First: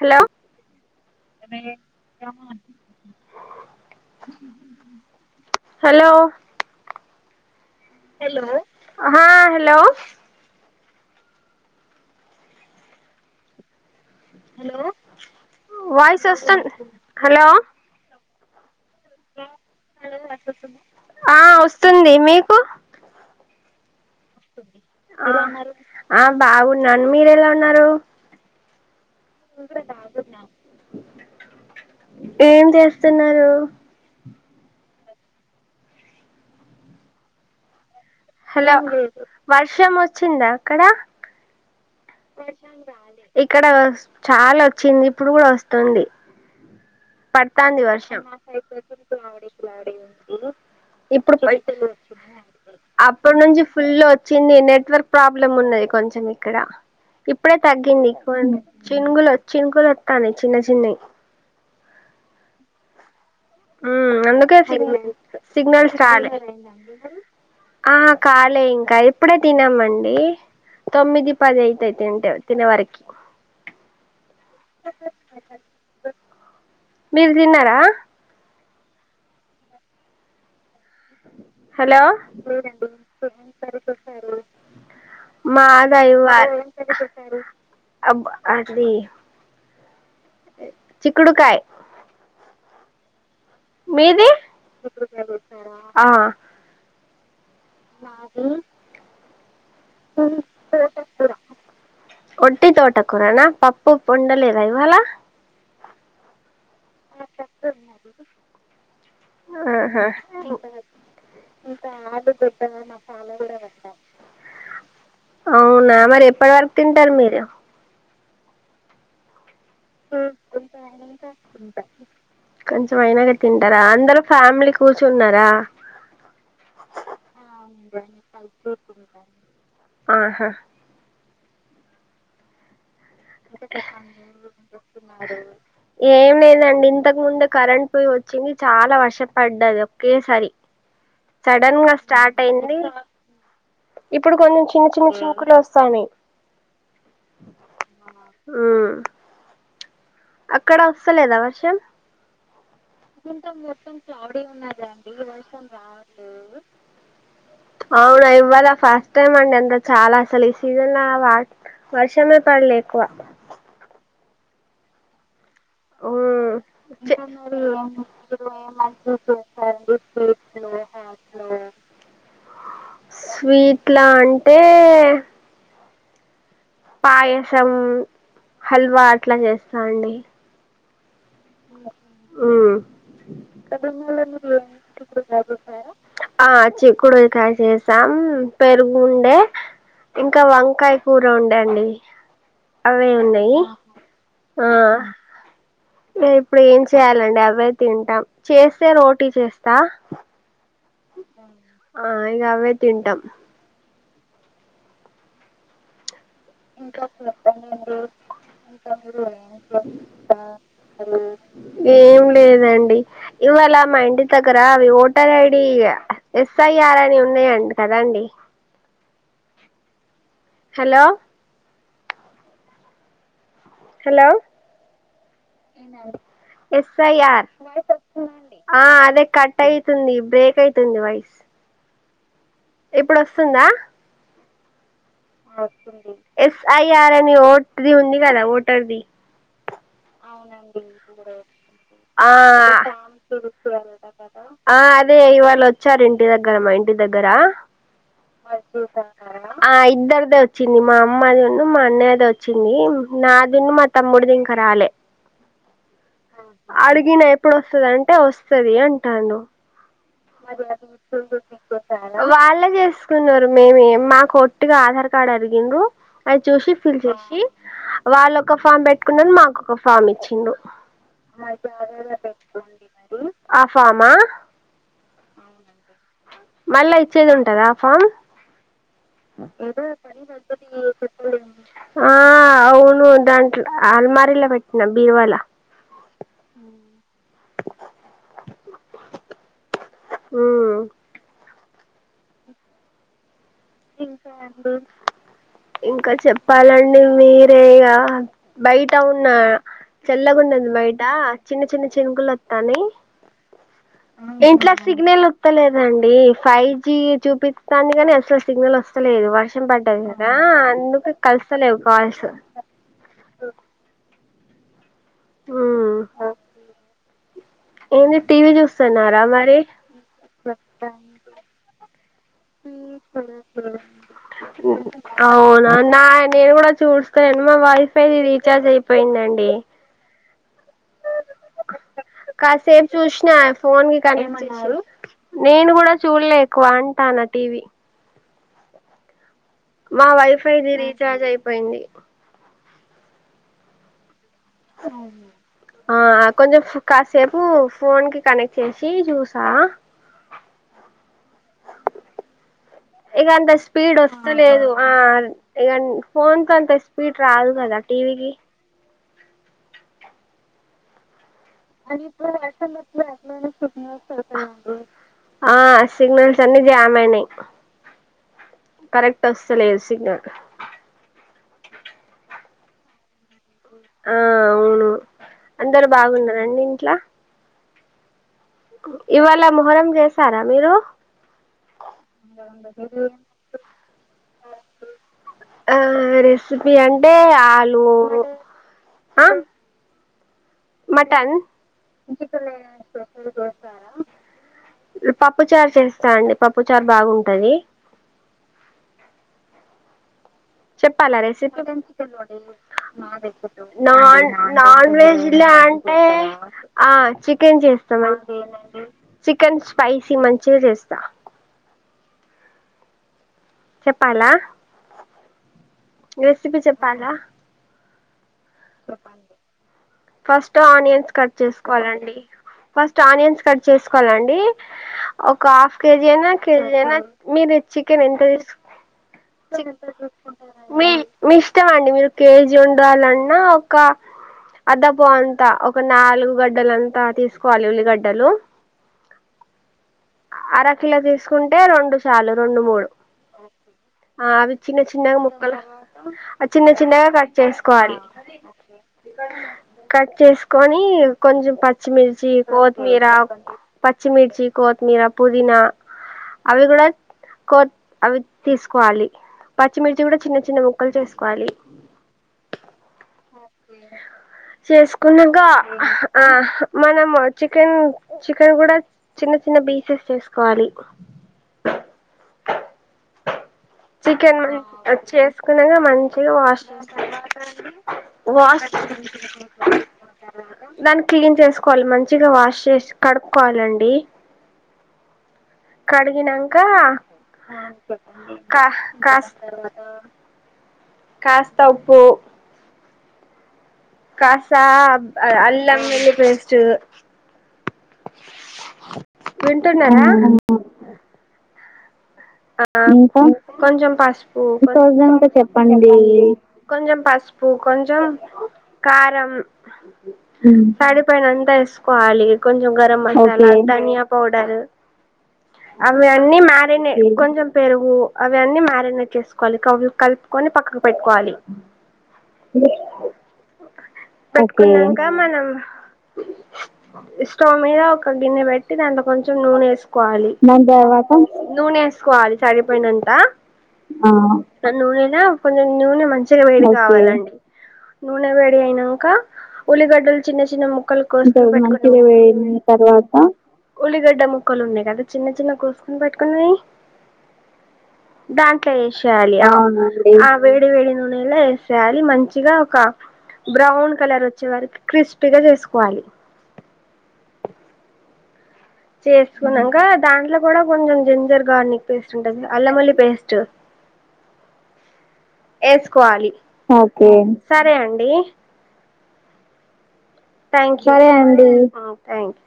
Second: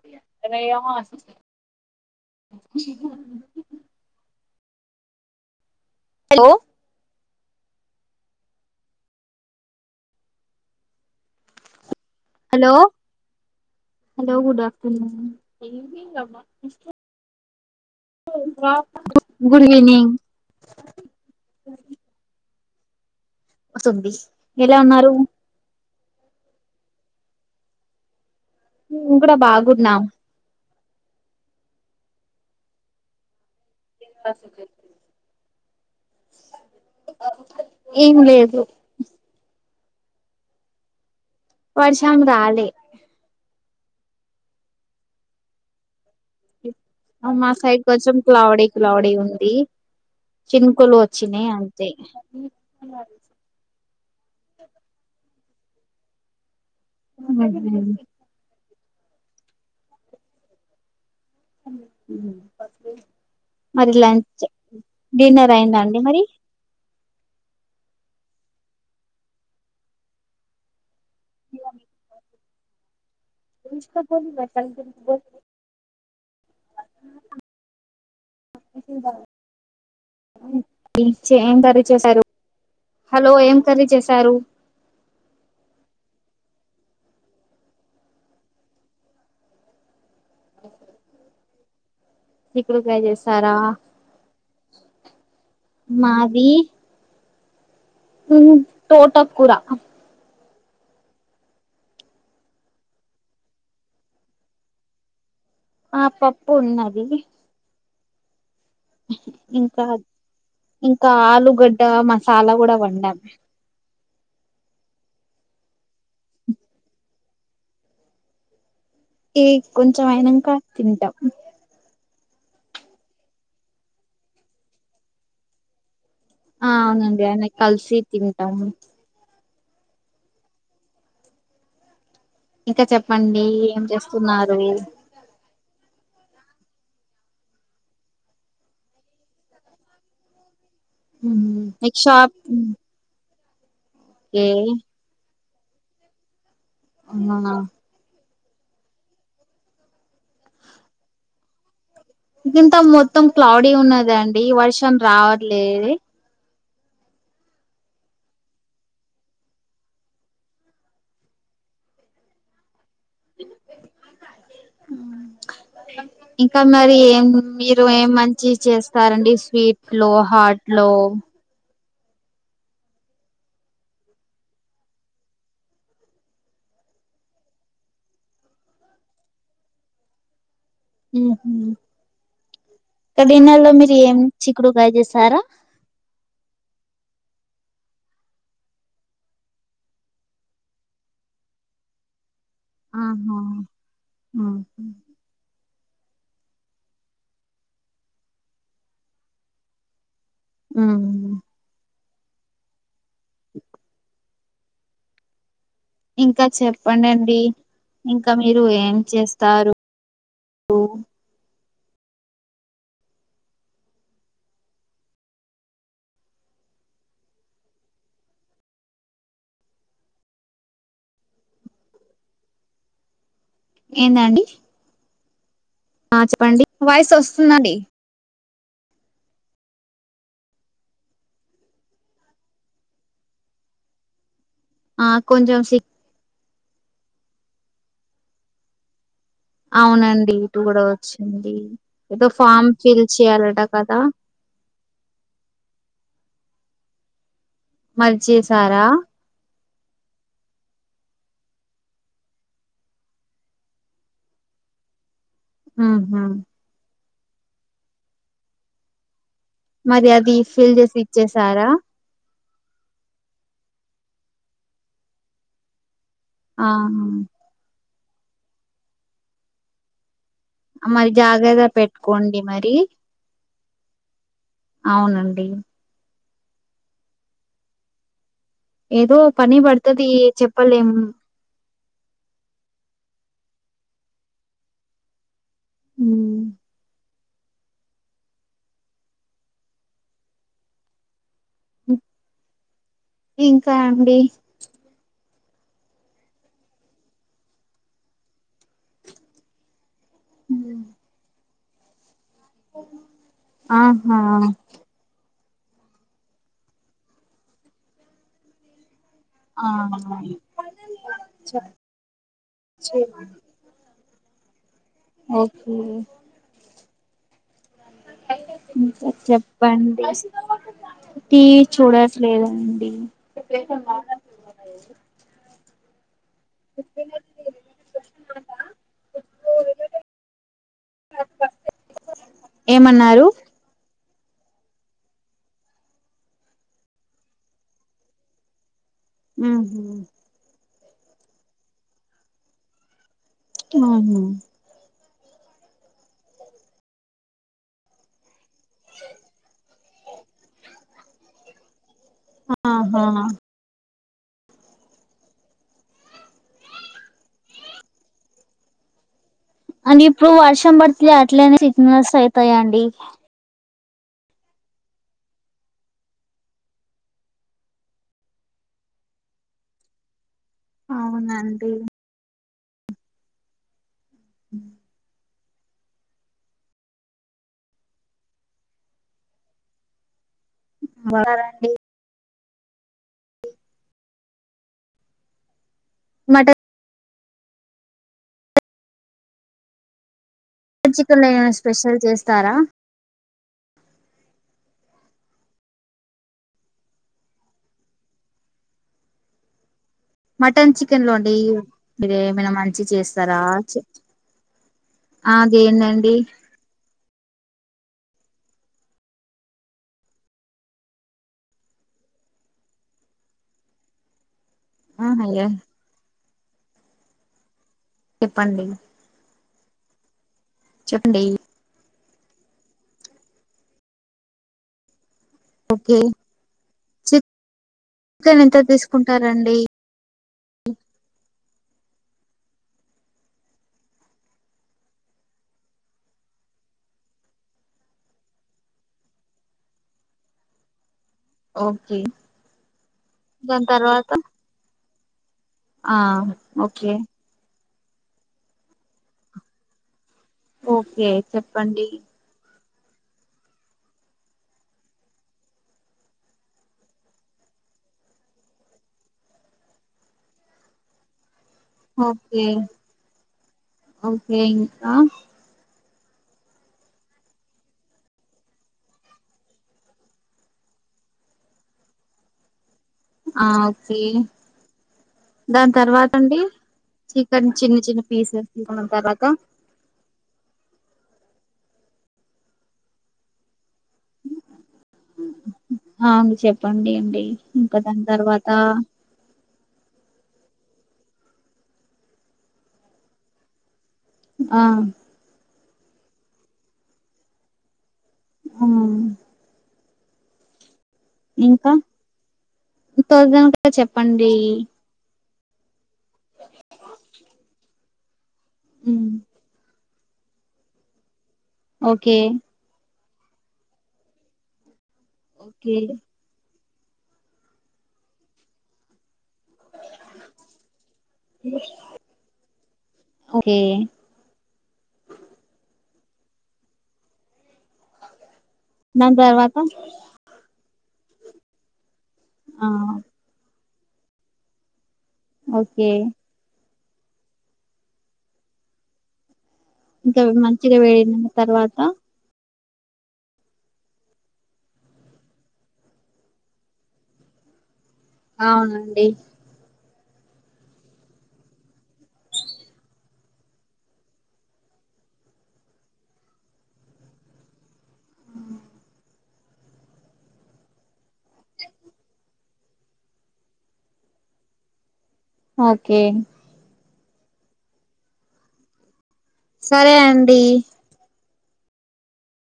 Hello hello hello hello హా hello hello hello good afternoon voice వస్తుంది hello good evening ఆ వస్తుంది మీకు వస్తుంది ఎలా ఉన్నారు ఆ బాగున్నా మీరు ఎలా ఉన్నారు మేము కూడా బాగున్నాం ఏం చేస్తున్నారు ప్ర ఏమి లే హలో వర్షం వచ్చిందా అక్కడ వర్షం రాలే ఇక్కడ చాలా చినుకులు వస్తుంది అ మా సైడ్ కొంచెం క్లౌడీ క్లౌడీ ఉంది చినుకులు ఇప్పుడు వచ్చినాయి అంతే అ అప్పటి నుంచి ఫుల్ వచ్చింది నెట్వర్క్ ప్రాబ్లమ్ ఉన్నది కొంచం ఇక్కడ ఇప్పుడే తగ్గింది కొ చినుగులు చినుకులు వస్తాన్నాయ్ చిన్న చిన్నవి ఉమ్ ఆ అందుకే సిగ్నల్ డిన్నర్ సిగ్నల్స్ అయిందండి మరి రాలే ఆా కాలే ఇంకా ఇప్పుడే తిన్నామండి తొమ్మిది పది అయితయి తింటే తినే వరకి ఇన్స్టా [unintelligible] మీరు తిన్నారా టిఫిన్ బాలే ఏం కర్రీ హలో చేశారు హలో ఏం కర్రీ చేశారు మాదాలా అబ్బ అది చిక్కుడుకాయ చిక్కుడుకాయ చేశారా మీది ఆ మాది నాది తోటకూర ఊ [unintelligible] ఒట్టి తోటకూరనా పప్పు పొండలేద ఇవాల ఆ పప్పు ఉన్నది ఇంకా ఆహా ఇంకా ఆలుగడ్డ మసాలా కూడా వండాము అవునా మరి ఎప్పటి వరకు తింటారు మీరు ఈ కొంచెం అయినాక తింటాం కొంచెం అయినాక తింటారా అందరు ఫ్యామిలీ కూర్చున్నారా ఆ అవునండి అందరూ కలిసి తింటాము ఆహా ఇంకా చెప్పండి ఏం చేస్తున్నారు మరి ఏం లేదండి ఇంతకు ముందు కరెంట్ పోయి వచ్చింది చాలా వర్షం పడ్డది ఒక్కేసారి సడన్ గా మీకు షాప్ స్టార్ట్ అయింది ఇప్పుడు ఓకే కొన్ని చిన్న చిన్న చినుకులు వస్తాన్నాయ్ అవునా ఆ అక్కడ వస్తలేదా వర్షం గింత మొత్తం క్లౌడీ ఉన్నదండి ఈ వర్షం రావట్లేది ఆ అవును ఇవ్వాల ఫస్ట్ టైం అండి అంత చాలా అసలు ఈ సీజన్ లో వా వర్షమే పడలే ఎక్కువ అ [unintelligible] ఉమ్ ఇంకా మరి ఏం మీరు ఏం మంచి చేస్తారండి స్వీట్ లో హార్ట్ లో స్వీట్లా అంటే పాయసం హల్వా అట్లా చేస్తా అండి ఉహ ఉమ్ ఇక డిన్నర్ లో మీరు ఏం చిక్కుడుకాయ చేస్తారా ఆ చిక్కుడుకాయ చేస్తాం పెరుగుండే ఇంకా వంకాయ కూర ఉండేండి అవే ఆహా ఉన్నాయి ఆ ఉహు ఇప్పుడు ఏం చేయాలండి అవే తింటాం చేస్తే రోటీ చేస్తా ఆ ఆ ఇంగ అవే తింటాం ఇంకా చెప్పండండి ఇంకా మీరు ఏం చేస్తారు ఏం లేదండి ఇవాల మా ఇంటి దగ్గర అవి ఓటర్ ఐడి ఎస్ఐఆర్ అని ఉన్నాయంట కదా అండి హలో హలో ఏందండి ఆ చెప్పండి వాయిస్ ఎస్ఐఆర్ వస్తుందండి ఆ అదే కట్ అయితుంది బ్రేక్ అయితుంది వయిస్ ఇప్పుడు వస్తుందా ఆ కొంచెం సి ఎస్ఐఆర్ అని వోట్ ఉంది కదా వోటర్ ది అవునండి ఇటు కూడా వచ్చింది ఏదో ఆ ఫామ్ ఫిల్ చెయ్యాలట కదా ఆ అదే ఇవాళ వచ్చారు ఇంటి దగ్గర మా ఇంటి దగ్గరా మరి చేసారా ఆ ఇద్దరిదే వచ్చింది మా అమ్మదిన్ను మా అన్నయ్యదే వచ్చింది నా దున్ను మా తమ్ముడుదింకా రాలే హహ అడిగినా ఎప్పుడుస్తుందింటే వస్తది అంటాన్లు మరి అది ఫిల్ చేసి ఇచ్చేసారా వాళ్ళే చేసుకున్నారు మేమే మాకు వట్టిగా ఆధార్ కార్డు అడిగిండ్లు అది చూసి ఫిల్ ఆహా చేసి వాళ్ళొక ఫామ్ పెట్టుకున్నారు మాకు ఒక ఫామ్ ఇచ్చిండు మరి జాగ్రత్త పెట్టుకోండి మరి ఆ ఫామా అవునండి మళ్ళా ఇచ్చేది ఉంటదా ఫామ్ ఏదో పని పడుతది చెప్పలేం ఆ అవును దాంట్లో అలమారలా పెట్టిన బీర్వాల ఉ ఉ ఇంకా అండి ఉ ఇంకా చెప్పాలండి మీరే ఇగ బయట ఉన్న చల్లగాన్నది బయట చిన్న చిన్న చినుకులు అత్తన్నై ఆహా సిగ్నల్ వస్తలేదండి ఫైవ్ జి చూపిస్తోంది కాని అసలు సిగ్నల్ వస్తలేదు వర్షం ఆ పడ్డది కదా అందుకే కలుస్తలేవు కాల్సు చె ఓకే ఉమ్ ఏంది టీవీ ఇంకా చూస్తున్నారా మరి చెప్పండి టివీ చూడట్లేదండి అవునా నా నేను కూడా చూస్తా లేను మా వైఫైది రీచార్జ్ అయిపోయిందండి కాసేపు ఏమన్నారు చూసిన ఫోన్ కి కనెక్ట్ చేసిర్రు నేను కూడా చూడలే ఎక్కువ అంటాను టీవీ ఉ మా వైఫైది రీఛార్జ్ అయిపోయింది అవునా ఆ కొంచెం కాసేపు ఫోన్ కి కనెక్ట్ చేసీ జూసా ఆహా ఇగ అంత స్పీడ్ వస్తలేదు ఆ ఇ ఫోన్కీ అంత స్పీడ్ రాదు కదా టీవీకి అని ఇప్పుడు వర్షం పడితే అట్లనే సిగ్నల్స్ అయితయండి ఆ సిగ్నల్స్ అన్ని జామ్ అయినాయి కరెక్ట్ అస్తలేదు సిగ్నల్ అవునండి ఆ హ అవును అందరు బాగున్నారా అండి ఇంట్లో ఇవాళ మొహరం చేసారా మీరు బారండి ఆ మటన్ రెసిపీ అన్ టే ఆలు చికెన్ లో మటన్ ఏమైనా స్పెషల్ చేస్తారా పప్పు చారు చేస్తా అండి పప్పు చారు బాగుంటది మటన్ చికెన్ చెప్పాల లోండి రెసిపీ... మీరు ఏమైనా మంచి చేస్తారా నా నాన్ వెజ్ లా అంటే అదేంటండి ఆ చికెన్ చేస్తా చికెన్ స్పైసీ మంచిగా చేస్తా చెప్పాలా అవున అయ్య రెసిపీ చెప్పాలా చెప్పండి ఫస్ట్ ఆనియన్స్ చెప్పండి కట్ చేసుకో కోవాలండి ఫస్ట్ ఆనియన్స్ కట్ చేసుకోవాలండి ఒక హాఫ్ ఓకే కేజీ అయినా కేజి ఎ నా మీరు చికెన్ ఎంత తీస చిక్ మీ మీ ఇష్టం అండి మీరు కేజీ వండాలన్నా ఒక అద్ద పౌ అంతా ఒక నాలుగు గడ్డలంతా తీసుకోవాలి ఉల్లిగడ్డలు అరకిలో తీసుకుంటే రెండు ఓకే చాలు రెండు మూడు దాని తర్వాత ఆ అవి చిన్న చిన్నగా ముక్కలు ఆ చిన్న ఓకే చిన్నగా కట్ చేస కోవాలి కట్ చేసుకొని ఓకే కొంచెం చెప్పండి పచ్చిమిర్చి కోత్మీర పచ్చిమిర్చి కోత్మీర పుదినా అవి కూడా కోత్ అవి తీసుకోవాలి పచ్చిమిర్చి కూడా చిన్న చిన్న ముక్కలు చేసుకోవాలి ఓకే ఓకే ఇంకా చేసుకున్నగా అహ ఆ మనం చికెన్ చికెన్ కూడా చిన్న చిన్న పీసెస్ చేసుకోవాలి ఆ ఓకే చికెన్ మన్ దాని చేసుకున్నాక తర్వాత మంచిగా అండి వాష్ చికెన్ చిన్న చిన్న పీసెస్ వాష్ తీసుకున్న తర్వాత దాన్ని క్లీన్ చేసుకోవాలి మంచిగా వాష్ చేసి కడుక్కోవాలండి అవును కడిగినంకా చెప్పండి అండి ఇంకా దాని తర్వాత కాస్త కాస్త ఉప్పు కాస్త ఆ ఆ అ అల్లం ఉల్లి పేస్ట్ అ వింటున్నారా ఇంకా ఆ తోజనగా కొంచెం చెప్పండి పసుపు కొన్ కొంచం పసుపు కొంచెం హ్మ్. కారం సరిపోయినంత ఓకే వేసుకోవాలి కొం చం గరం మసాలా ధనియా పౌడర ఓకే అవి అన్నీ మ్యారినేట్ కొంచెం పెరుగు అవి అన్నీ మ్యారినేట్ చేసుకో కలి అవి కలుపుకొని పక్కకు పెట్టుకోవాలి ఓకే పెట్టుకొనంక మనం స్టోవ మీద ఒక గిన్నె పెట్ ట్టి దాన్లో దాని కొంచం తర్వాత నూనేసుకోవాలి నూనేస్ కోవాలి ఆ చరిపోయినంత నూనె నా కొంచెం ఓకే నూనె మంచి చిగా వేడి కావాలండి నూనె వేడి అయ్యినంక ఉలిగడ్డలు ఇంకా చిన్న చిన్న మంచిగా ముక్కలు వేడిన కూసుకుని తర్వాత పెట్టుకునవి ఉల్లిగడ్డ ముక్కలు ఉన్నాయి కదా చిన్న చిన్న కోసుకుని పెట్టుకున్నవి దాంట్లో అవునండి వేసేయాలి ఆ వేడి వేడి నూనెలా వేసేయాలి మంచిగా ఒక బ్రౌన్ కలర్ వచ్చే వరకు క్రిస్పీగా చేసుకోవాలి చేసుకున్నాంక దాంట్లో కూడా కొంచెం జింజర్ గార్నిక్ పేస్ట్ ఉంటంది కదా అల్లం వెల్లుల్లి పేస్ట్ ఓకే వేసుకోవాలి ఓకే సరే అండి సరే అండి థాంక్యూ అండి ఆ థాంక్యూ